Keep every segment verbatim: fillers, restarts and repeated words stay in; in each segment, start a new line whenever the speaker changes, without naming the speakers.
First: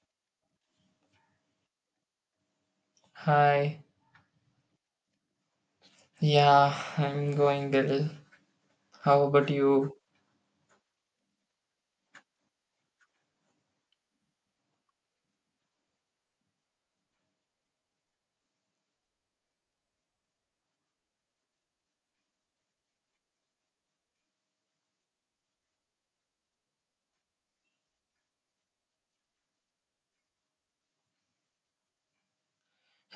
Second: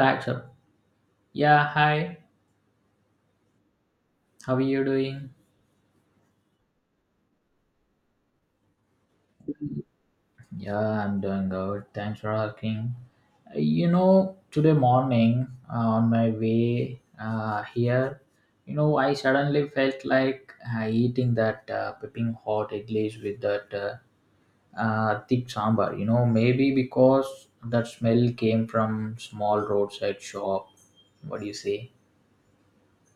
Accept. Yeah, hi.
Hi.
How are you doing?
Yeah, I'm going well. How about you?
Yeah, I'm doing good. Thanks for asking. Uh, You know, today morning uh, on my way uh, here, you know, I suddenly felt like uh, eating that uh, piping hot iglis with that uh, uh, thick sambar. You know, maybe because that smell came from small roadside shop. What do you say?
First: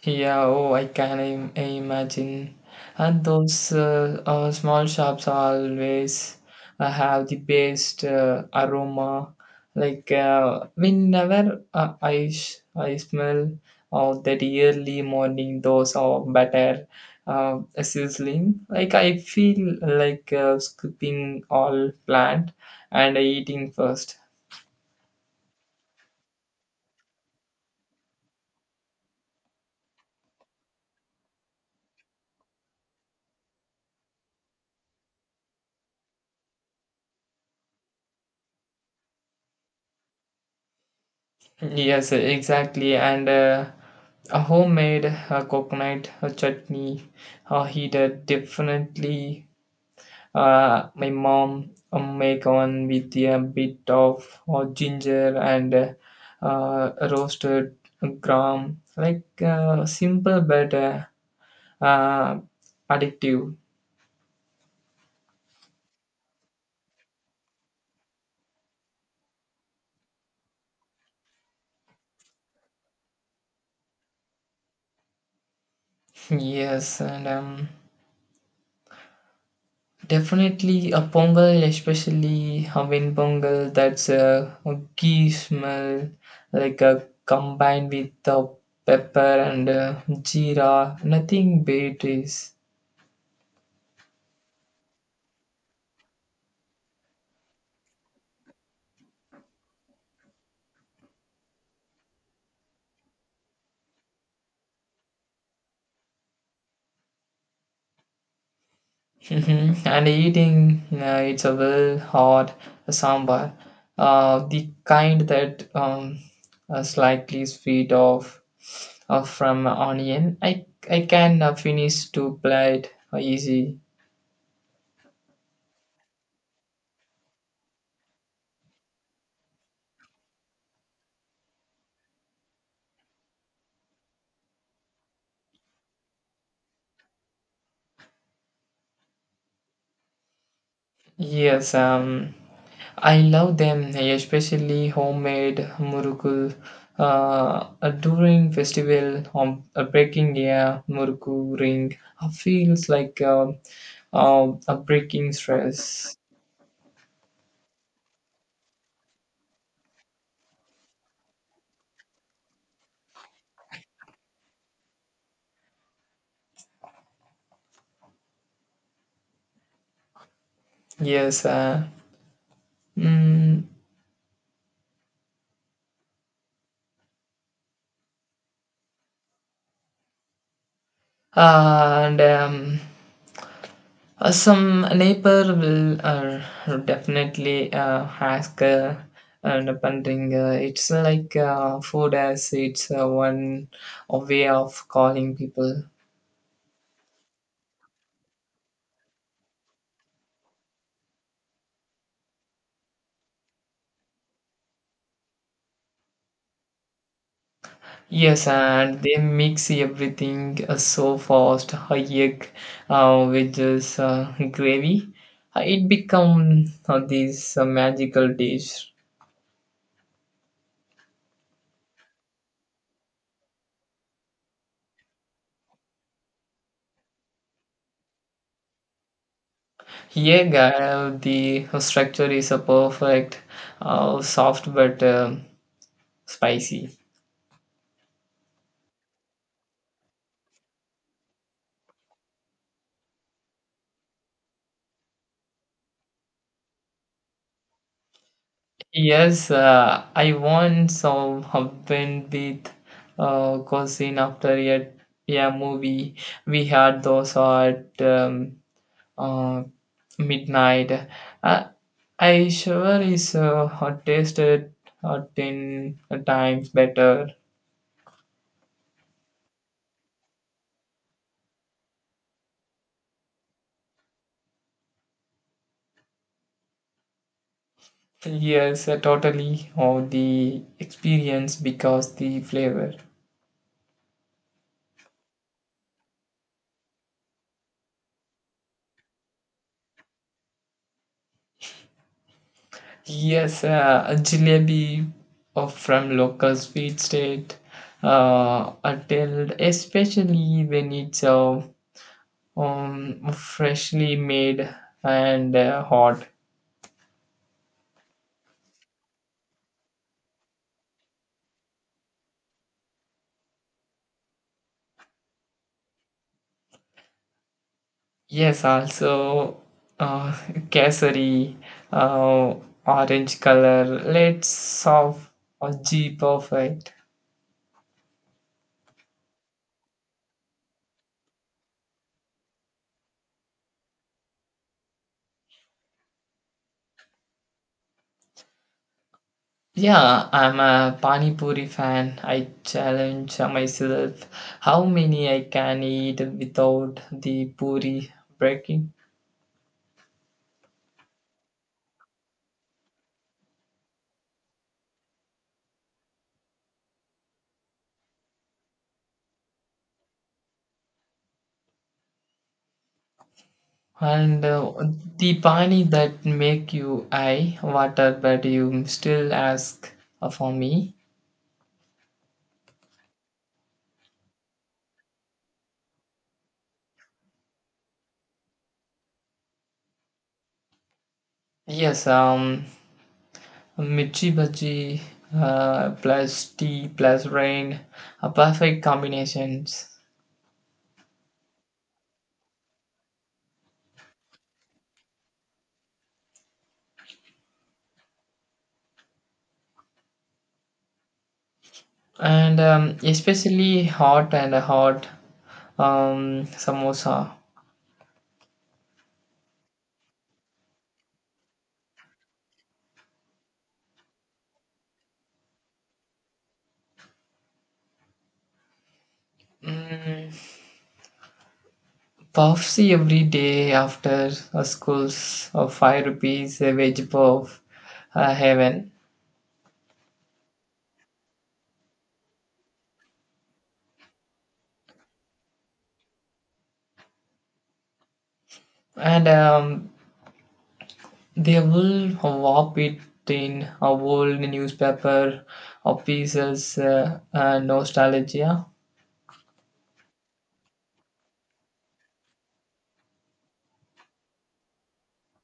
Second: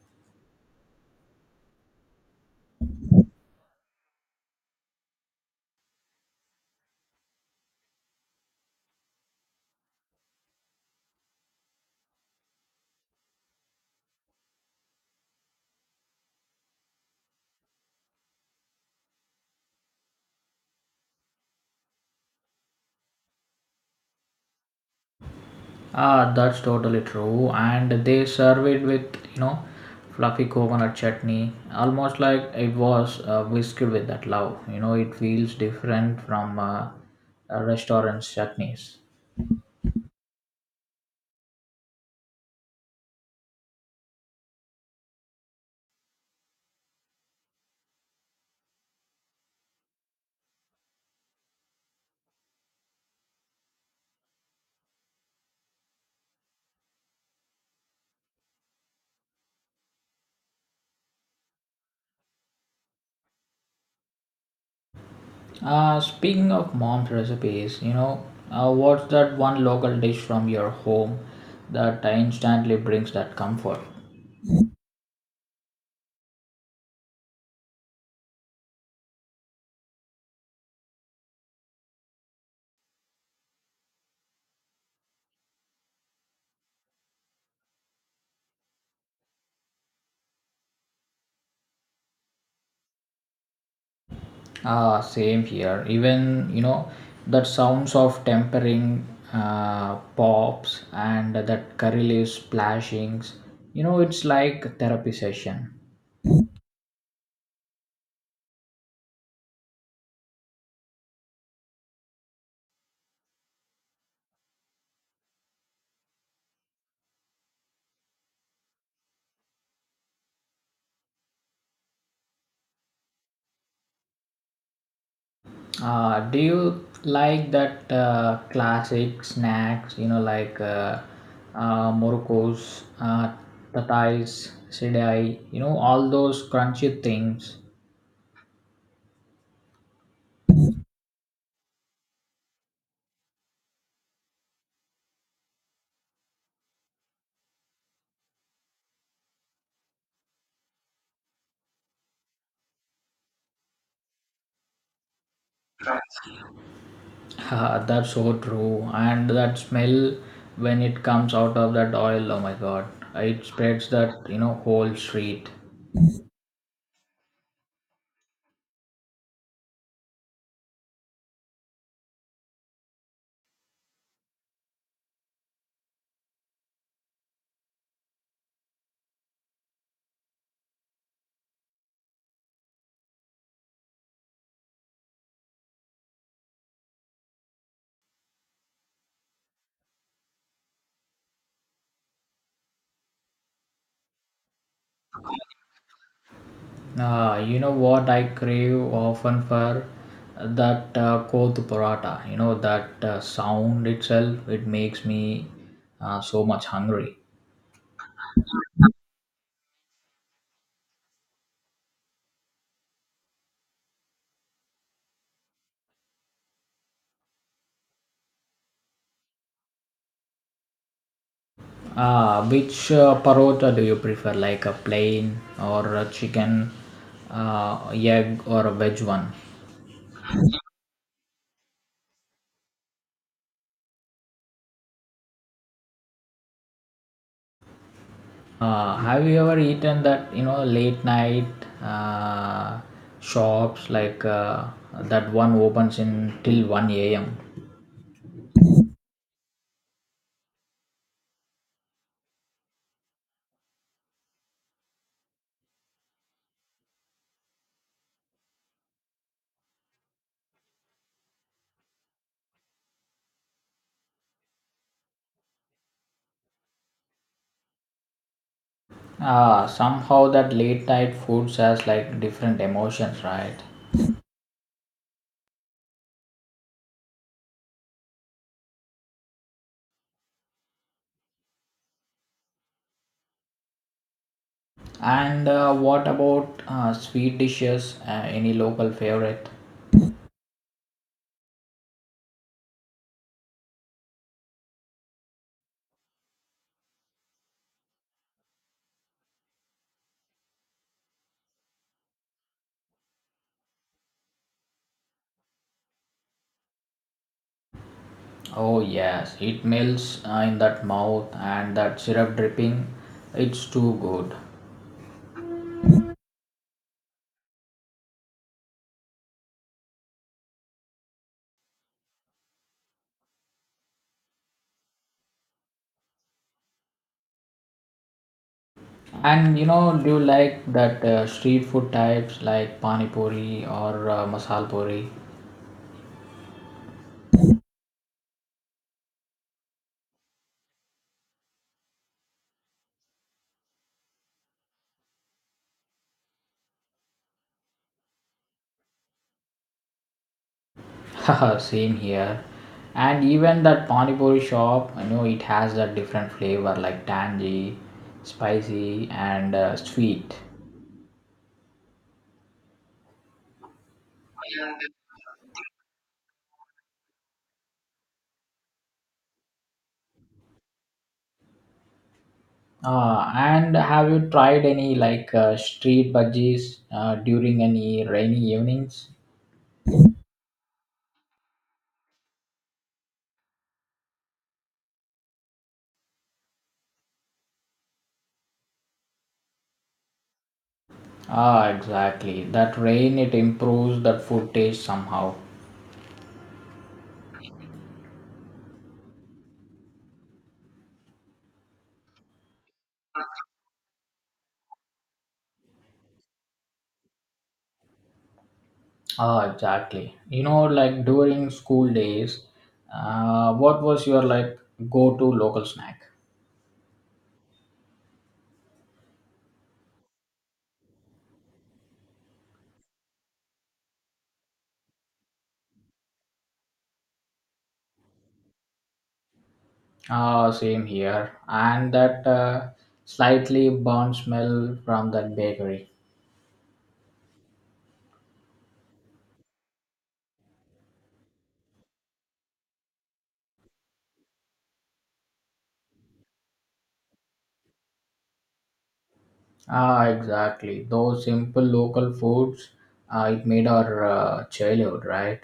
Yeah, oh, I can Im- imagine. And those uh, uh, small shops always uh, have the best uh, aroma. Like uh, whenever uh, I sh I smell of that early morning dose of butter uh, sizzling, like I feel like uh, scooping all plant and eating first.
Ah, that's totally true. And they serve it with, you know, fluffy coconut chutney, almost like it was uh, whisked with that love. You know, it feels different from uh, a restaurant's chutneys.
Yes, exactly. And uh, A homemade uh, coconut uh, chutney uh, heated definitely, uh, my mom uh, make one with a bit of uh, ginger and uh, uh, roasted gram, like uh, simple but uh, uh, addictive.
Uh, speaking of mom's recipes, you know, uh, what's that one local dish from your home that instantly brings that comfort?
Yes and um, Definitely a pongal, especially a wind pongal, that's a, a ghee smell, like a combined with the pepper and uh, jeera. Nothing beat is.
Ah, same here. Even you know that sounds of tempering uh, pops and that curry leaves splashings. You know, it's like therapy session.
Mhm. And eating, uh, it's a well hot sambar, uh, the kind that um, uh, slightly sweet of uh, from onion. I I can uh, finish to plate uh, easy.
Uh, do you like that uh, classic snacks? You know, like uh, uh, morocco's, uh, tatais, sedai. You know, all those crunchy things.
Yes, um, I love them, especially homemade murukku. Uh, During festival, um, uh, breaking a murukku ring feels like um uh, a breaking stress.
Ha, that's so true. And that smell when it comes out of that oil, oh my god, it spreads that you know whole street.
Yes, uh, mm, and um, uh, Some neighbor will uh, definitely uh, ask uh, and pondering. Uh, it's like uh, food as it's uh, one way of calling people.
Ah, you know what I crave often for that uh, koth paratha. You know that uh, sound itself, it makes me uh, so much hungry.
Yes, and they mix everything uh, so fast, egg uh, with this uh, gravy. Uh, It become uh, this uh, magical dish.
Ah, which uh, parota do you prefer, like a plain or a chicken, uh, egg or a veg one?
Egg, uh, the uh, structure is a perfect, uh, soft but uh, spicy.
Uh, have you ever eaten that you know late night uh, shops like uh, that one opens in till one a m.
Yes, uh, I once uh, went with uh, cousin after a, a movie. We had those at um, uh, midnight. Uh, I sure is uh, hot tasted uh, ten times better.
Uh, somehow that late night foods has like different emotions, right?
Yes, uh, totally. Or the experience because the flavor.
And uh, what about uh, sweet dishes? Uh, any local favorite?
Yes, uh, a jalebi of from local sweet state. Uh, until especially when it's uh, um, freshly made and uh, hot.
Oh yes, it melts uh, in that mouth and that syrup dripping. It's too good.
Yes, also uh, cassary, uh, orange color. Let's of a G perfect.
And you know, do you like that uh, street food types like pani puri or uh, masal puri?
Yeah, I'm a Pani Puri fan. I challenge myself how many I can eat without the puri breaking.
Same here. And even that pani puri shop, you know, it has that different flavor like tangy, spicy, and uh, sweet.
And uh, The pani that make you eye water, but you still ask uh, for me.
Uh, and have you tried any like uh, street budgies uh, during any rainy evenings?
Yes, um, Mirchi bhaji uh, plus tea plus rain are perfect combinations.
Ah, exactly. That rain it improves that food taste somehow.
And um, Especially hot and hot um, samosa.
Ah, exactly. You know, like during school days, uh, what was your like go-to local snack?
Mm, puffsy every day after a school's of five rupees a veg puff, uh, heaven.
Ah, same here. And that uh, slightly burnt smell from that bakery.
And um, They will wrap it in a old newspaper or pieces, uh, uh, nostalgia.
Ah, exactly. Those simple local foods, uh, it made our uh, childhood, right?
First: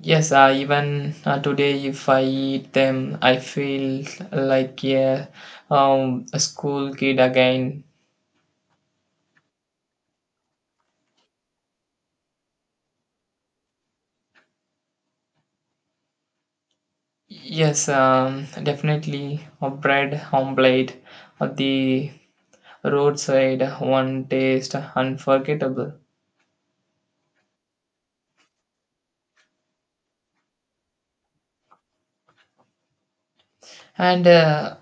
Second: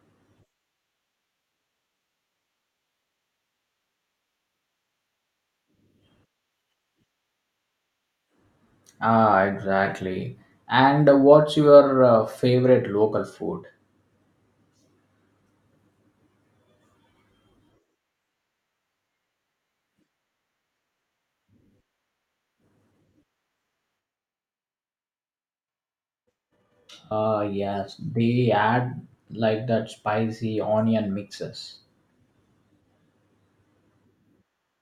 Yes, uh, even uh, today, if I eat them, I feel like a, um, a school kid again.
Ah, exactly. And what's your uh, favorite local food?
Yes, um, definitely a bread omelette, uh, the roadside one taste unforgettable,
Ah, yes. They add like that spicy onion mixes.
and uh,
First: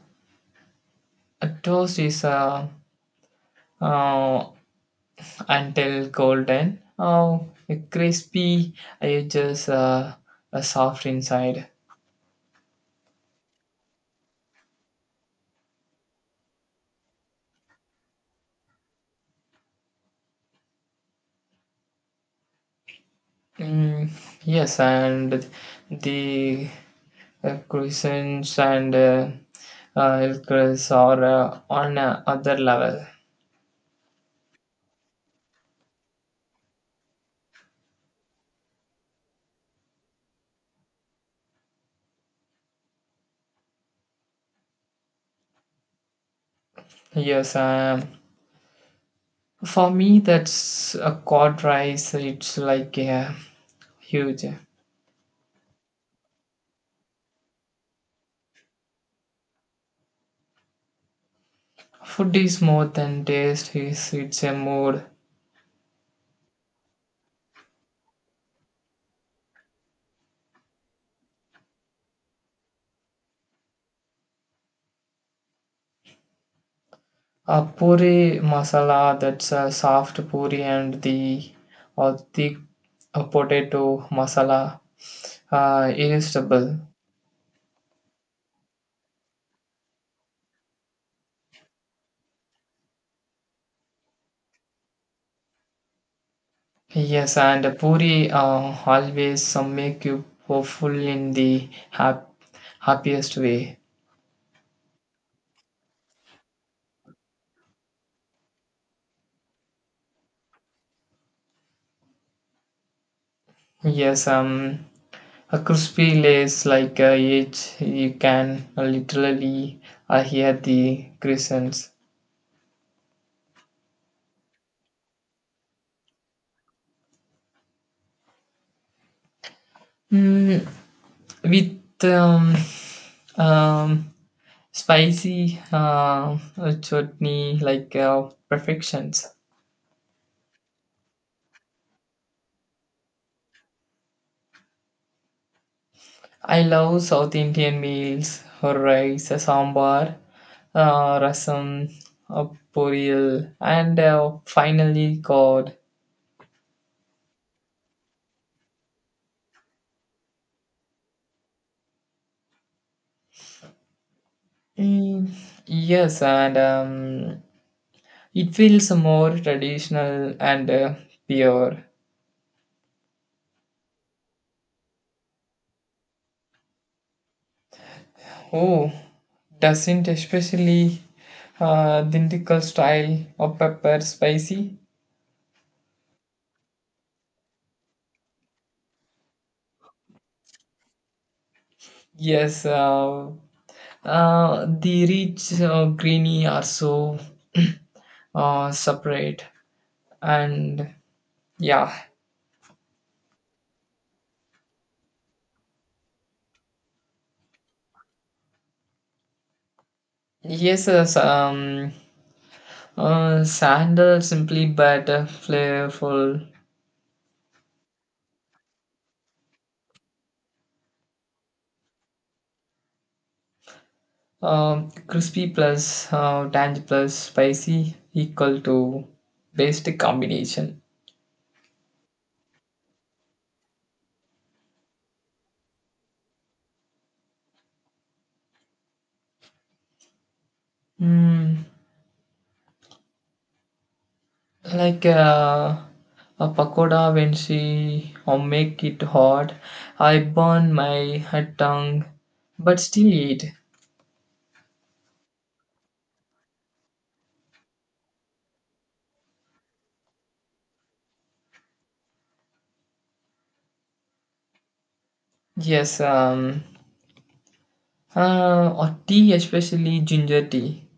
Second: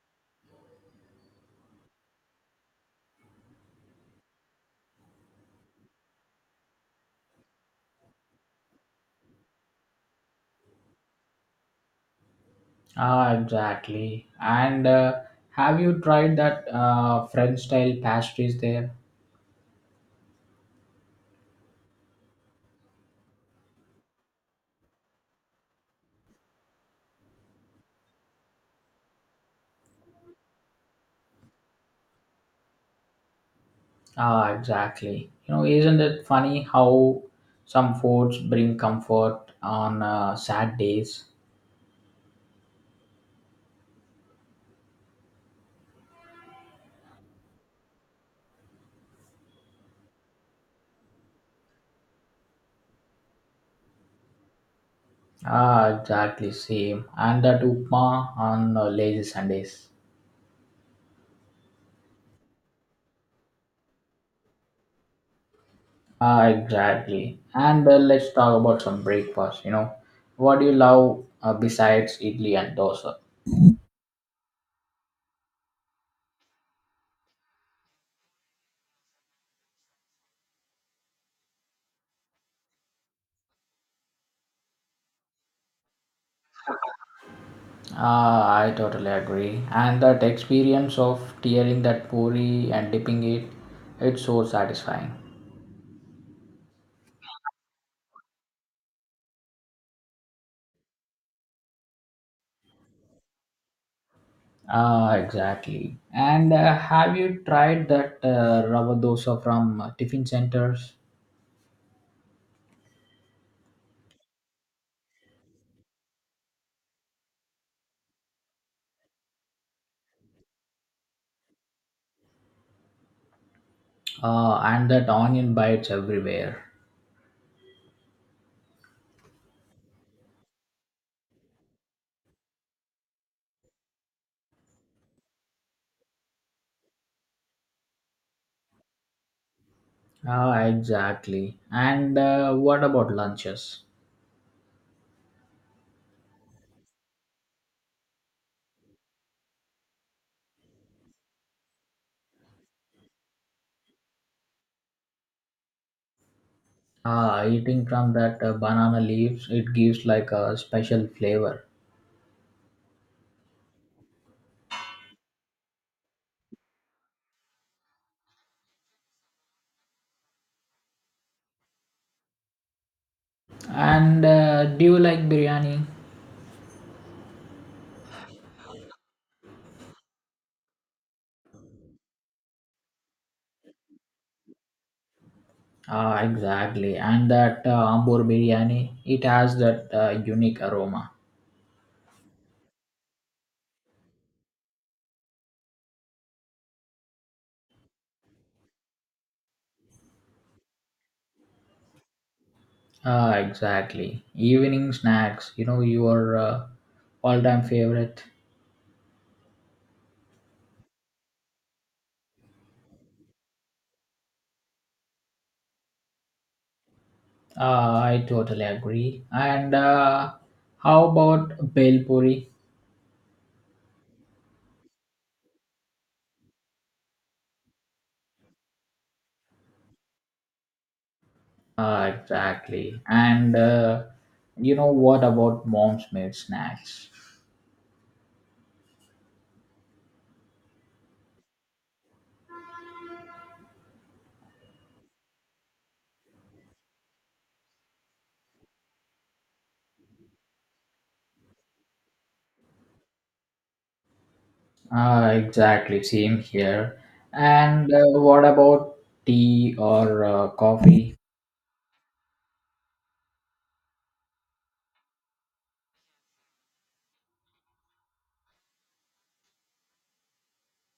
a toast is uh, uh, until golden, uh, crispy edges, uh, uh, soft inside.
Ah, exactly. And uh, have you tried that uh, French style pastries there?
Mm, yes, and the Uh, crescents and uh, uh, Elkris are uh, on a other level.
Ah, exactly. You know, isn't it funny how some foods bring comfort on uh, sad days?
Yes, um, for me that's a cod rice. It's like a huge.
Ah, exactly, same. And that upma on uh, lazy Sundays.
Food is more than taste. It's, it's a mood.
Ah, exactly. And uh, let's talk about some breakfast. You know, what do you love uh, besides idli and dosa?
A puri masala that's a soft puri and the or thick uh, potato masala, uh, irresistible.
Ah, I totally agree. And that experience of tearing that puri and dipping it, it's so satisfying.
Yes, and Puri uh, always uh, make you hopeful in the hap- happiest way.
Ah, exactly. And uh, have you tried that uh, rava dosa from uh, tiffin centers?
Yes, um, a crispy lace like uh, it, you can literally uh, hear the crescents.
Uh, and that onion bites everywhere.
Mm, with um, um, spicy uh, uh, chutney like uh, perfections.
Ah, exactly. And uh, what about lunches?
I love South Indian meals, or rice, a sambar, uh, rasam, uh, poriyal, and uh, finally curd.
Ah, eating from that uh, banana leaves, it gives like a special flavor.
Mm, yes, and um, it feels more traditional and uh, pure.
And uh, do you like biryani?
Oh, doesn't especially uh, Dintikal style of pepper spicy.
Ah, exactly. And that uh, Ambur biryani, it has that uh, unique aroma.
Yes, uh, uh, the rich uh, greeny are so uh, separate and yeah.
Ah, exactly. Evening snacks, you know, your uh, all-time favorite.
Yes, yes, um, Uh, sandal simply better, flavorful,
Ah, I totally agree. And uh, how about bel puri?
um, crispy plus uh, tangy plus spicy equal to best combination.
Ah, exactly. And uh, you know what about mom's made snacks?
Mm, like uh, a pakoda when she or make it hot, I burn my uh, tongue, but still eat.
Ah, exactly. Same here. And uh, what about tea or uh, coffee?
Yes, um, uh, or tea especially ginger tea.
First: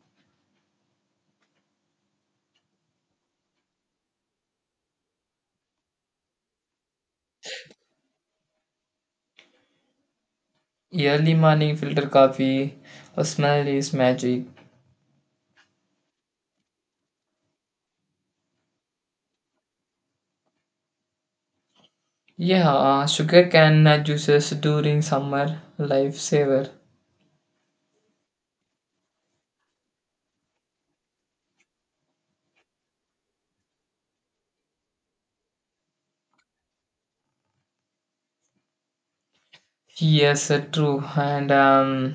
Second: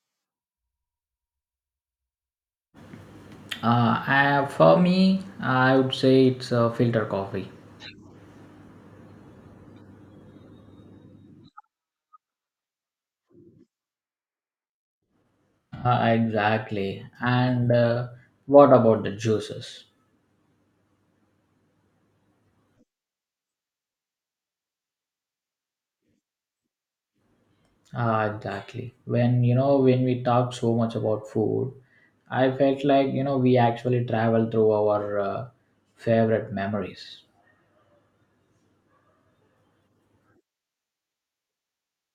Uh, I, for me, I would say it's uh, filter coffee.
Early morning filter coffee, the smell is magic.
Uh, exactly. And uh, what about the juices?
Yeah, uh, sugar cane uh, juices during summer, lifesaver.
Uh, exactly. When you know when we talk so much about food, I felt like you know we actually travel through our uh, favorite memories.
Yes, uh, true. And um,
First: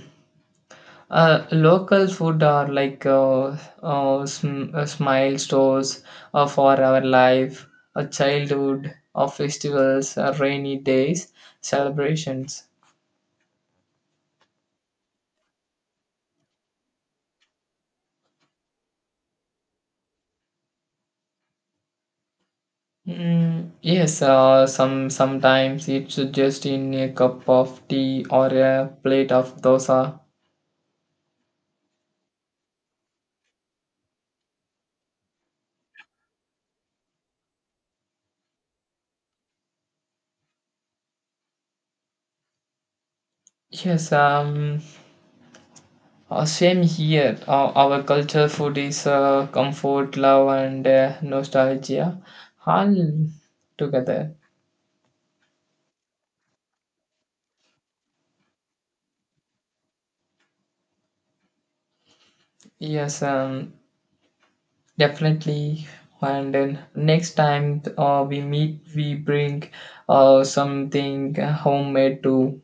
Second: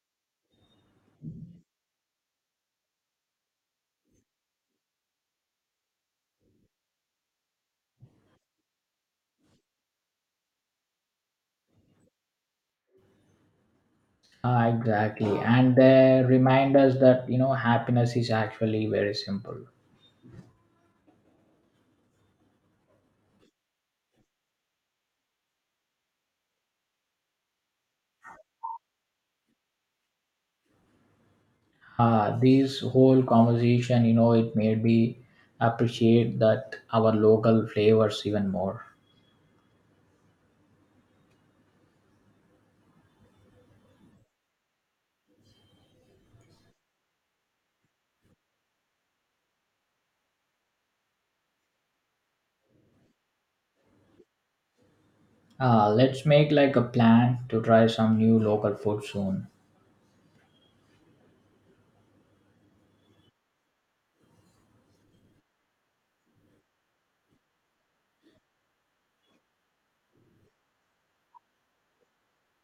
uh, Local food are like uh, uh, sm- uh, smile stores uh, for our life, a childhood, uh, festivals, uh, rainy days, celebrations.
Uh, exactly, and they remind us that you know happiness is actually very simple.
Mm, yes, uh, some sometimes it's just in a cup of tea or a plate of dosa.
uh, this whole conversation you know it made me appreciate that our local flavors even more.
Yes, um, Uh, same here. Uh, our culture food is uh, comfort, love, and uh, nostalgia all together.
Uh, let's make like a plan to try some new local food soon.
Yes, um, definitely. And then next time uh, we meet, we bring uh, something homemade too.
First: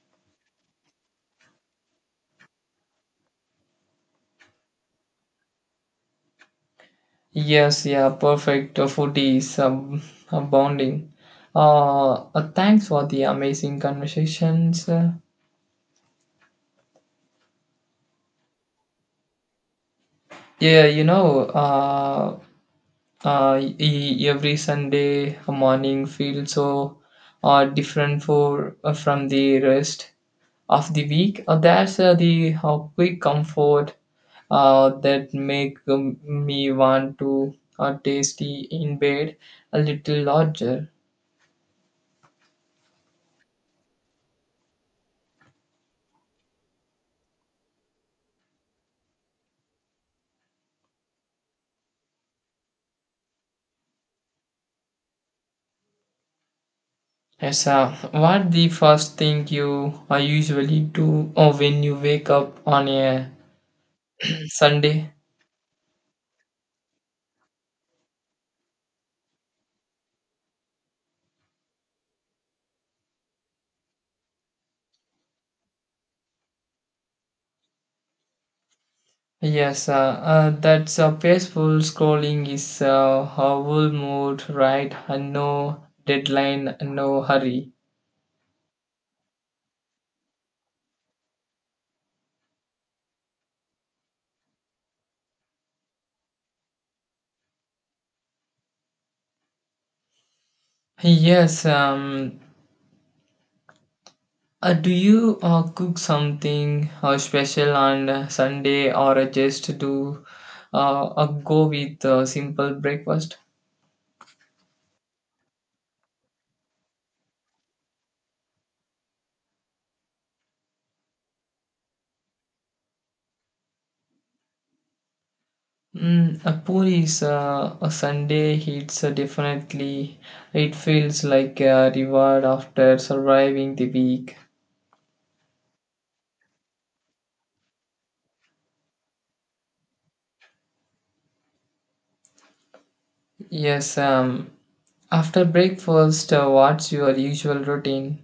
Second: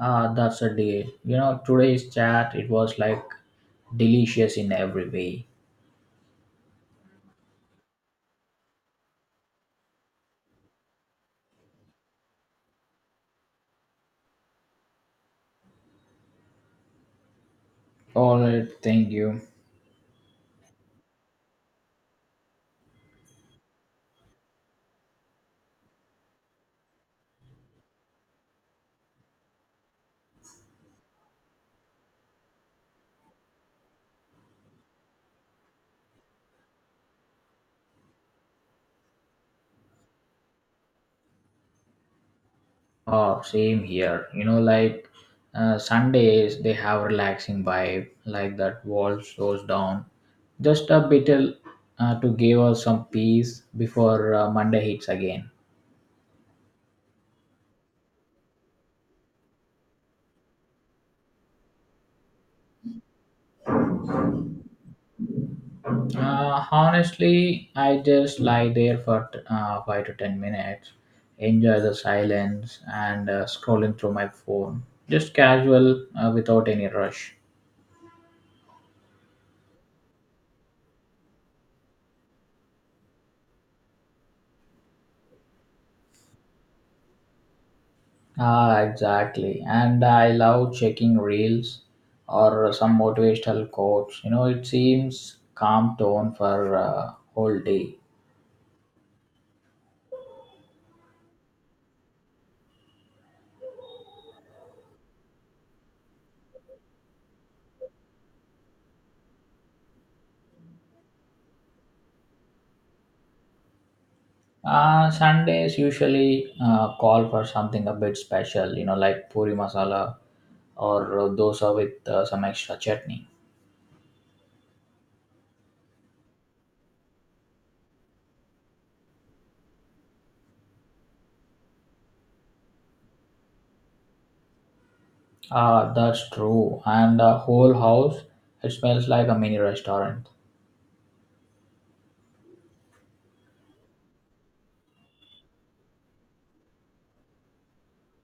Uh, that's a deal you know today's chat it was like delicious in every way.
Yes, yeah, perfect. Uh, food is um, uh, bonding. Uh, uh, thanks for the amazing conversations. Uh,
All right, thank you.
yeah, you know, uh, uh, e- every Sunday morning feels so uh, different for uh, from the rest of the week. Uh, that's uh, the uh, quick comfort uh, that make um, me want to uh, tasty in bed a little larger.
Oh, same here. You know, like uh, Sundays, they have relaxing vibe, like that world slows down just a bit uh, to give us some peace before uh, Monday hits again.
Yes, uh, what the first thing you uh, usually do uh, when you wake up on a Sunday?
Uh, honestly, I just lie there for uh, five to ten minutes, enjoy the silence, and uh, scrolling through my phone. Just casual uh, without any rush.
Yes, uh, uh, that's a peaceful scrolling is uh, a whole mood, right? And no deadline, no hurry.
Ah, exactly. And I love checking reels or some motivational quotes. You know, it seems calm tone for uh, whole day.
Yes, um, uh, do you uh, cook something uh, special on uh, Sunday or just do uh, uh, go with uh, simple breakfast?
Uh, Sundays usually uh, call for something a bit special, you know, like puri masala or dosa with uh, some extra chutney.
Mm, a puri is uh, a Sunday hits uh, definitely. It feels like a reward after surviving the week.
Ah, that's true. And the whole house, it smells like a mini restaurant.
Yes, um, after breakfast, uh, what's your usual routine?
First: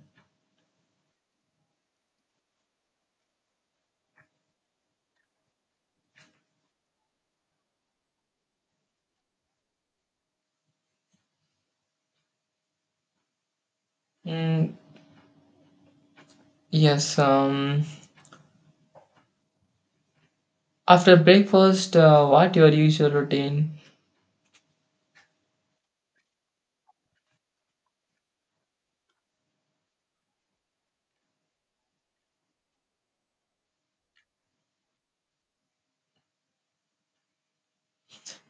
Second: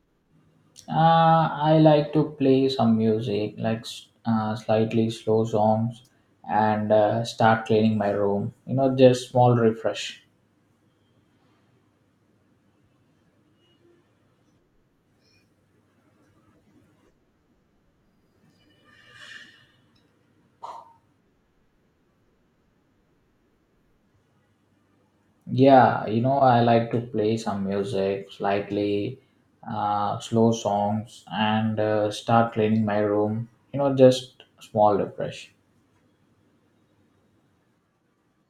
Uh, I like to play some music, like s- uh, slightly slow songs, and uh, start cleaning my room. You know, just small refresh.
Mm, yes. Um. After breakfast, uh, what your usual routine?
Yeah, you know, I like to play some music, slightly uh, slow songs, and uh, start cleaning my room. You know, just small refresh.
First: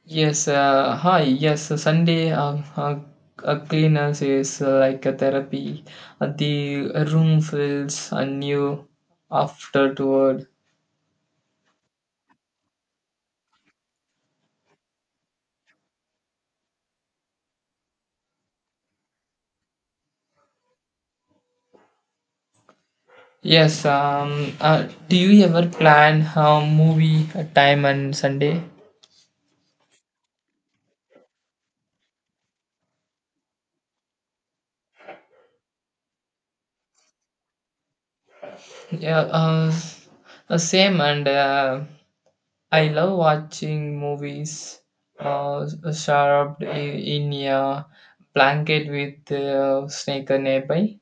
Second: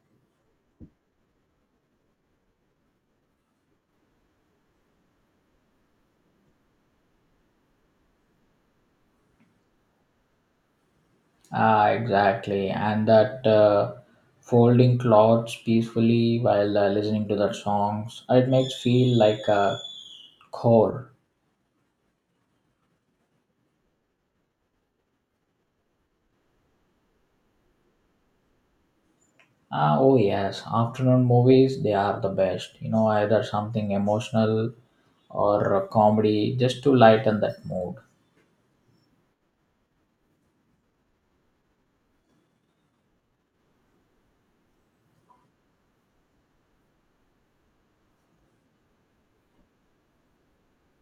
Yes. Uh, hi. Yes. uh, Sunday. Uh, uh, uh, cleaners is uh, like a therapy. Uh, the room feels anew afterward.
Ah, exactly. And that uh, folding clothes peacefully while uh, listening to that songs, it makes feel like a core.
Yes. Um. Uh, do you ever plan a movie time on Sunday?
Ah, oh yes, afternoon movies, they are the best. You know, either something emotional or a comedy just to lighten that mood.
Yeah. Uh, s- uh, same and. Uh, I love watching movies uh, s- sharp i- in a blanket with a snake nearby.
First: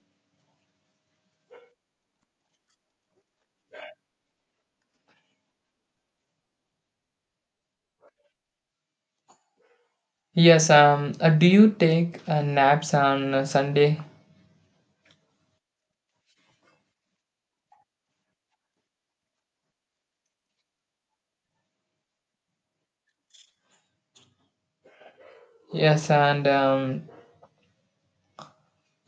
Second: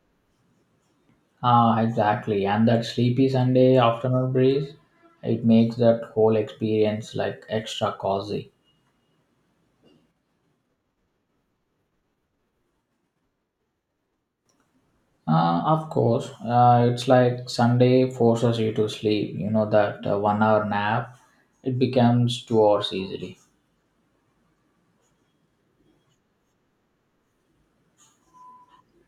Ah, exactly. And that sleepy Sunday afternoon breeze, it makes that whole experience like extra cozy.
Yes, um, uh, do you take uh, naps on uh, Sunday?
Ah, of course, uh, it's like Sunday forces you to sleep. You know, that uh, one hour nap, it becomes two hours easily.
Yes, and um,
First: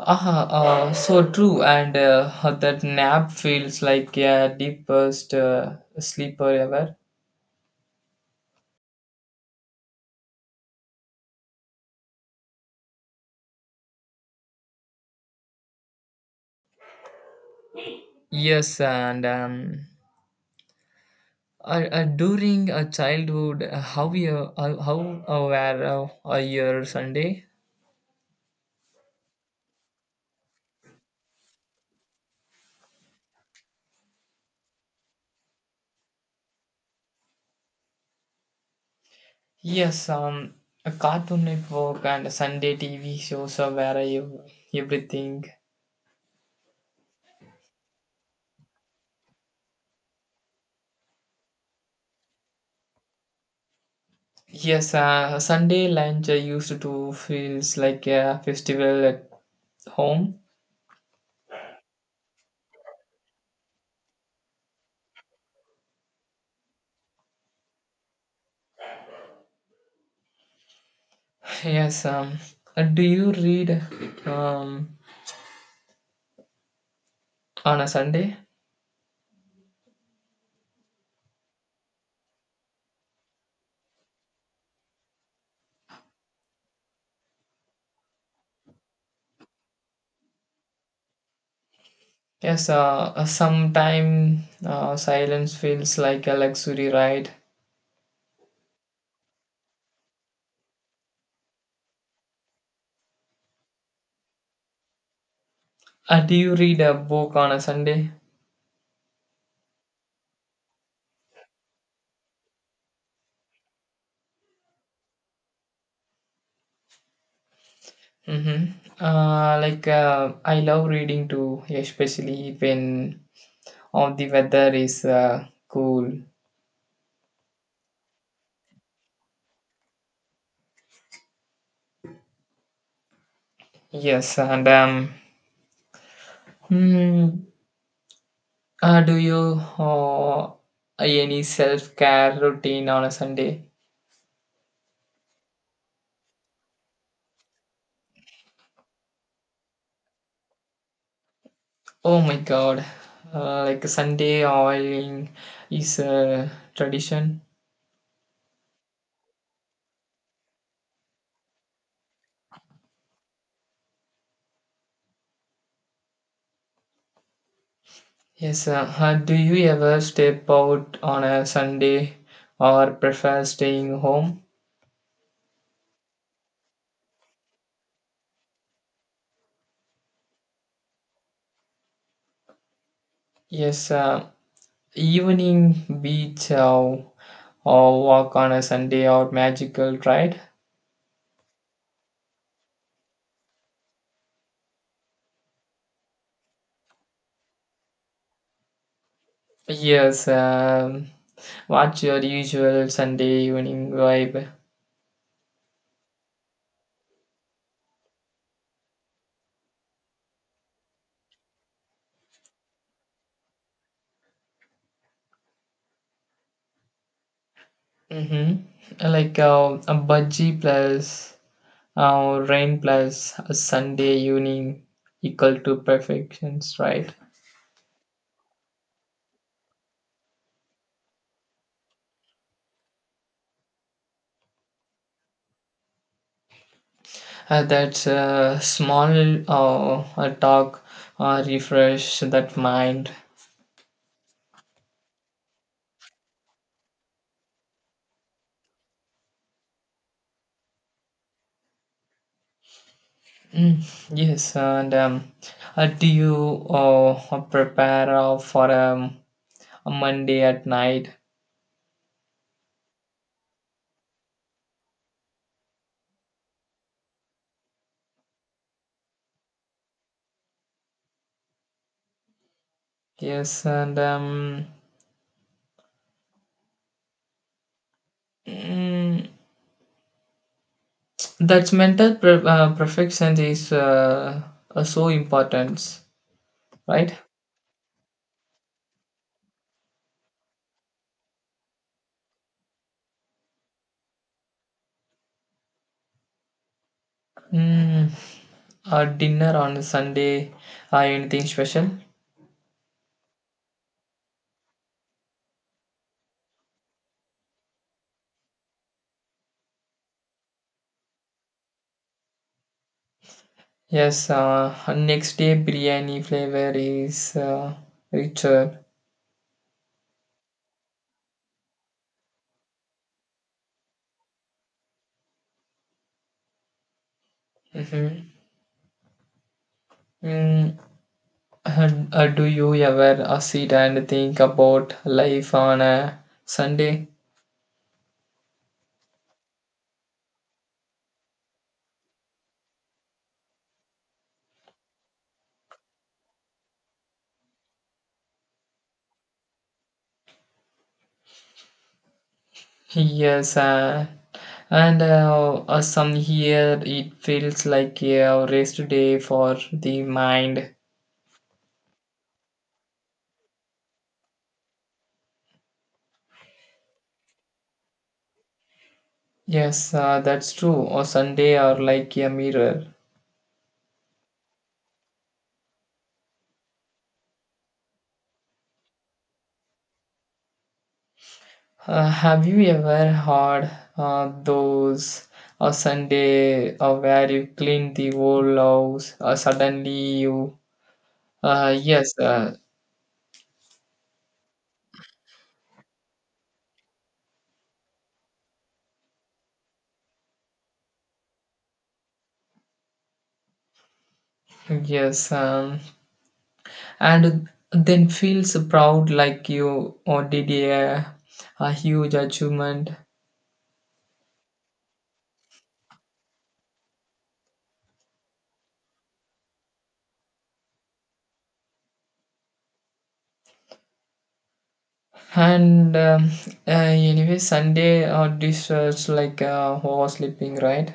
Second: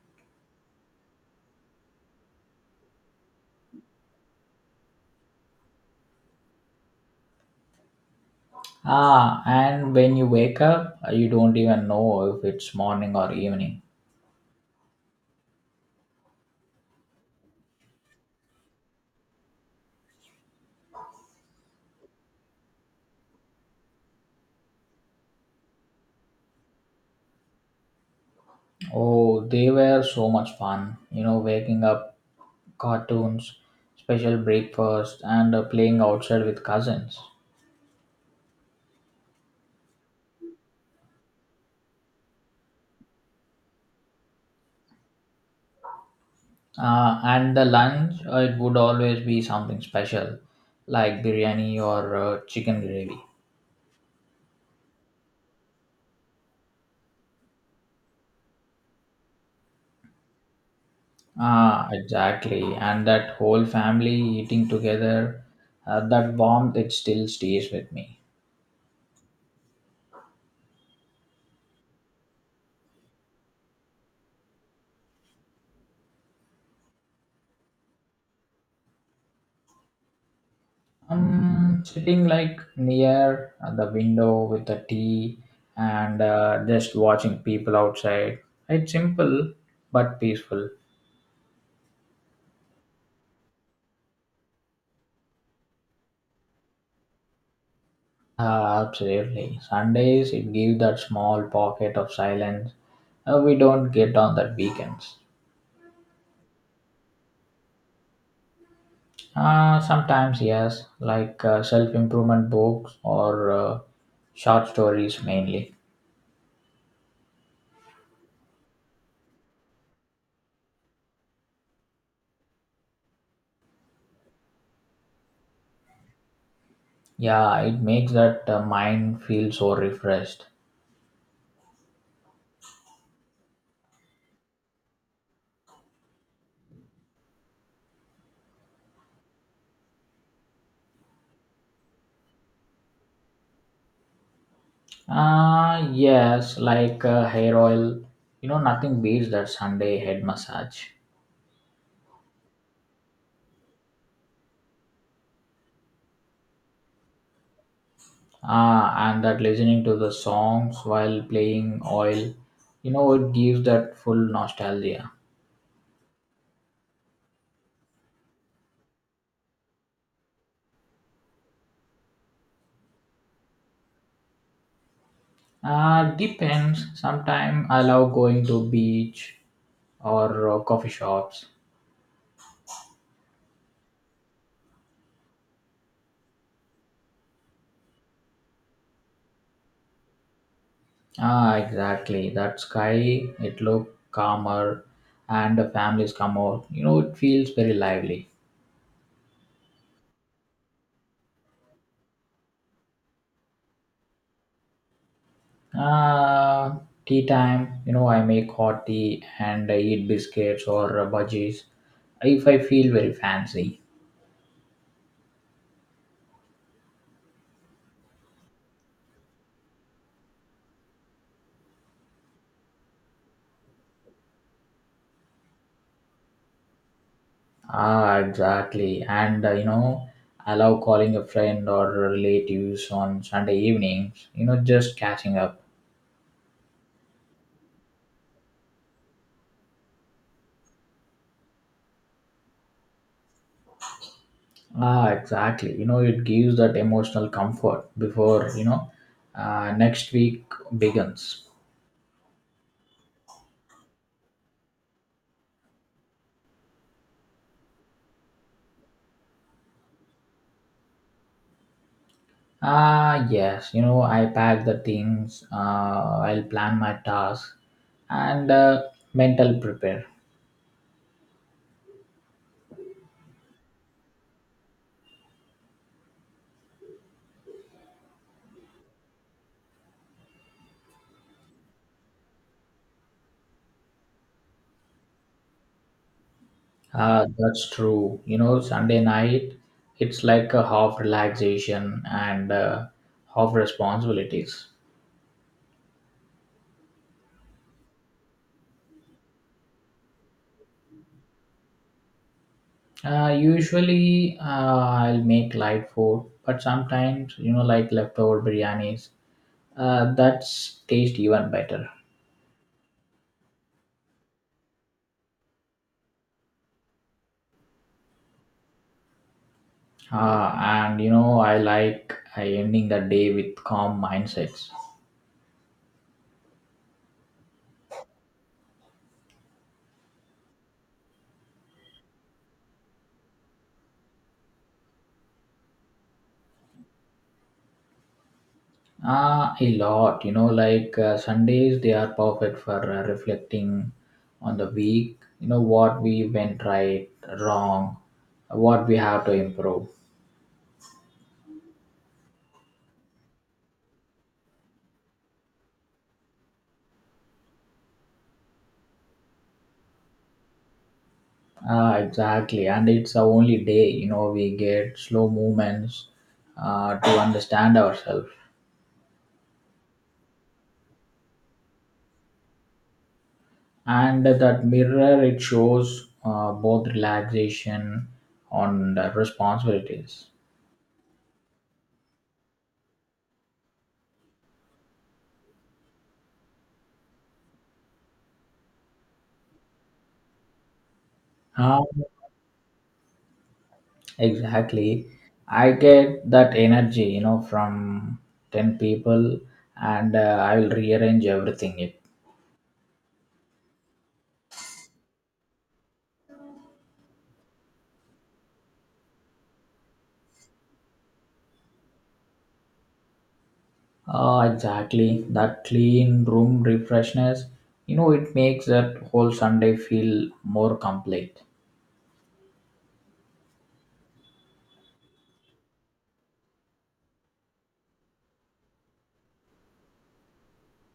aha, uh, so true. And uh, that nap feels like a deepest uh, sleeper ever.
Ah, and when you wake up, uh, you don't even know if it's morning or evening.
Yes, and um, uh, uh, during a childhood, uh, how you uh, how uh, were uh, uh, your Sunday?
Oh, they were so much fun. You know, waking up, cartoons, special breakfast, and uh, playing outside with cousins.
Yes, um, a Cartoon Network and Sunday T V shows are where I everything.
Uh, and the lunch, uh, it would always be something special, like biryani or uh, chicken gravy.
Yes, uh, Sunday lunch I used to feels like a festival at home.
Ah, exactly. And that whole family eating together, uh, that warmth, it still stays with me.
Yes, um, uh, do you read um, on a Sunday?
I'm sitting like near the window with a tea and uh, just watching people outside. It's simple but peaceful.
Yes, uh, uh, sometime uh, silence feels like a luxury ride.
Ah, absolutely. Sundays it gives that small pocket of silence uh, we don't get on that weekends.
Uh, do you read a book on a Sunday?
Uh, sometimes yes, like uh, self-improvement books or uh, short stories mainly.
Mm-hmm. Uh, like uh, I love reading too, especially when oh, the weather is uh, cool.
Yeah, it makes that uh, mind feel so refreshed.
Yes, and um, hmm, uh, do you uh, any self care routine on a Sunday?
Uh, yes, like uh, hair oil. You know, nothing beats that Sunday head massage.
Oh my God, uh, like Sunday oiling is a tradition.
Ah, and that listening to the songs while playing oil, you know, it gives that full nostalgia.
Yes, uh, uh, do you ever step out on a Sunday or prefer staying home?
Uh, depends. Sometimes I love going to beach or uh, coffee shops.
Yes, uh, evening beach uh, or walk on a Sunday or magical right?
Ah, exactly. That sky, it look calmer and the families come out. You know, it feels very lively.
Yes, um, what's your usual Sunday evening vibe?
Uh, tea time, you know, I make hot tea and I eat biscuits or uh, budgies if I feel very fancy.
Mm-hmm. Like uh, a budgie plus uh, rain plus a Sunday evening equal to perfections, right?
Ah, exactly. And uh, you know, I love calling a friend or relatives on Sunday evenings, you know, just catching up.
Uh, that's a small uh, a talk uh, refresh that mind.
Ah, exactly. You know, it gives that emotional comfort before, you know, uh, next week begins.
Mm, yes, and um, uh, do you uh, prepare uh, for um, a Monday at night?
Ah, yes, you know, I pack the things, uh, I'll plan my tasks and uh, mental prepare.
Yes, and um, mm, that's mental pre- uh, perfection is uh, uh, so important, right?
Uh, that's true. You know, Sunday night, it's like a half relaxation and uh, half responsibilities.
Mm, a dinner on a Sunday, uh, anything special?
Uh, usually, uh, I'll make light food, but sometimes, you know, like leftover biryanis, uh, that's taste even better.
Yes, uh, next day biryani flavor is uh, richer.
Uh, and you know, I like uh, ending the day with calm mindsets.
Mm-hmm. Mm, uh, uh, do you ever uh, sit and think about life on a Sunday?
Ah, a lot. You know, like uh, Sundays, they are perfect for uh, reflecting on the week. You know, what we went right, wrong, what we have to improve.
Yes, uh, and uh, uh, some here it feels like a rest day for the mind.
Ah, exactly. And it's the only day, you know, we get slow movements uh, to understand ourselves.
Yes, uh, that's true. Or Sunday are like a mirror.
And that mirror, it shows uh, both relaxation and uh, responsibilities.
Uh, have you ever had uh, those a Sunday uh, where you clean the whole house? Uh, suddenly you, uh,
Um,
yes, uh,
Exactly. I get that energy, you know, from ten people and uh, I will rearrange everything. It.
yes, um, and then feels proud like you or did a, a huge achievement.
Ah, exactly. That clean room refreshness, you know, it makes that whole Sunday feel more complete.
And um, uh, Anyway, Sunday or uh, dish like uh, oversleeping, right?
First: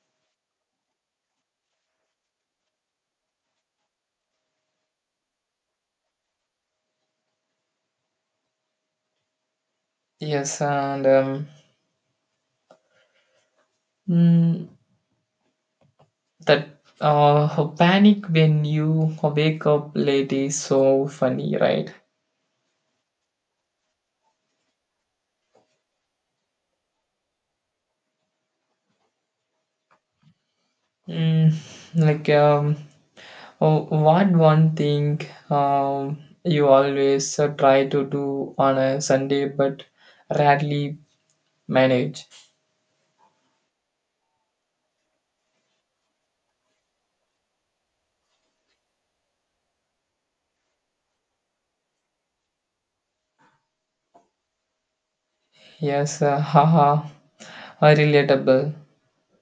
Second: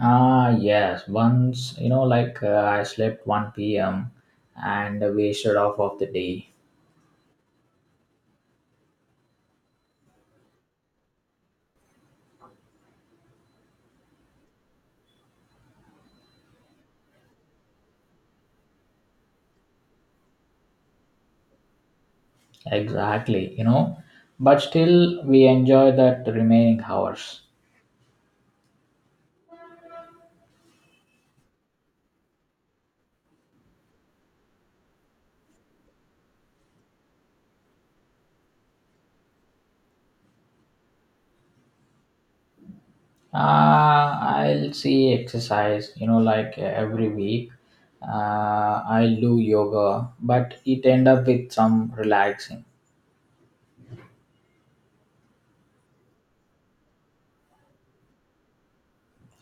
Ah, yes. Once, you know, like uh, I slept one p m and wasted off of the day.
Yes, and um, mm, that uh, panic when you wake up late is so funny, right?
Exactly, you know, but still we enjoy that remaining hours.
Mm, like, um, oh, what one thing um, you always uh, try to do on a Sunday but rarely manage?
Uh, I'll see exercise, you know, like uh, every week. Uh, I'll do yoga, but it end up with some relaxing.
Yes, uh, haha, uh, relatable.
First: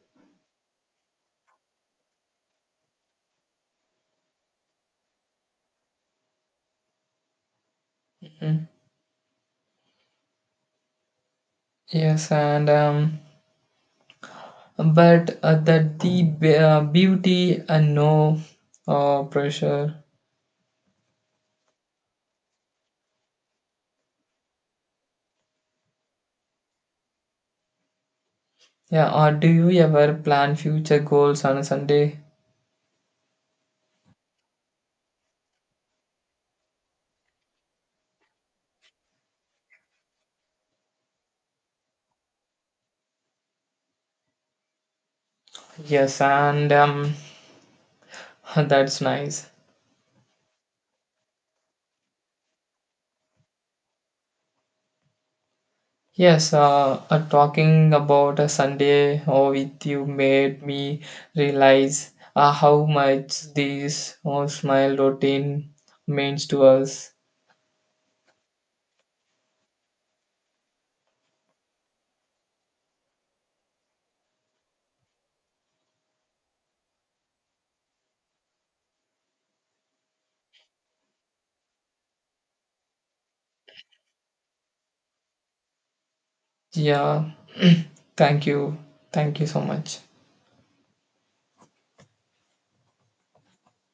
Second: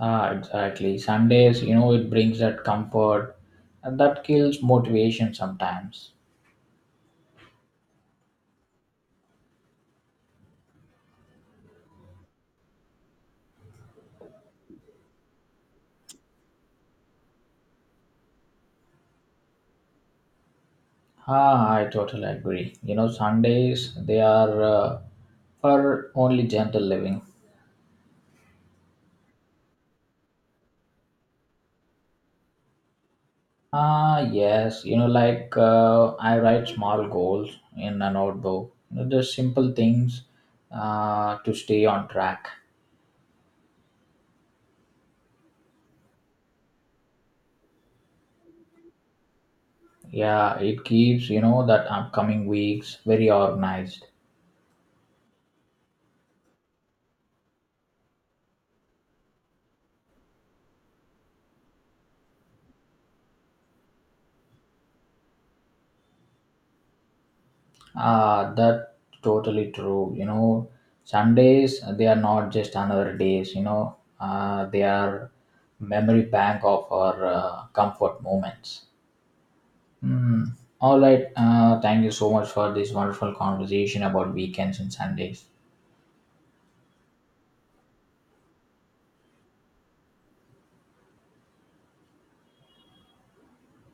Ah, exactly. Sundays, you know, it brings that comfort, and that kills motivation sometimes.
Mm, Yes, and um, But uh, that the be- uh, beauty and no uh, pressure.
Ah, I totally agree. You know, Sundays they are uh, for only gentle living.
Yeah, or do you ever plan future goals on a Sunday?
Ah, yes, you know, like uh, I write small goals in a notebook. You know, just simple things uh, to stay on track.
Yes, and um, that's nice.
Yeah, it keeps, you know, that upcoming weeks very organized.
Yes, uh, uh, talking about a Sunday or with you made me realize uh, how much this oh, smile routine means to us.
Ah, that totally true. You know, Sundays, they are not just another days, you know, uh, they are memory bank of our uh, comfort moments. Mm. All right. Uh, thank you so much for this wonderful conversation about weekends and Sundays.
Yeah, thank you. Thank you so much.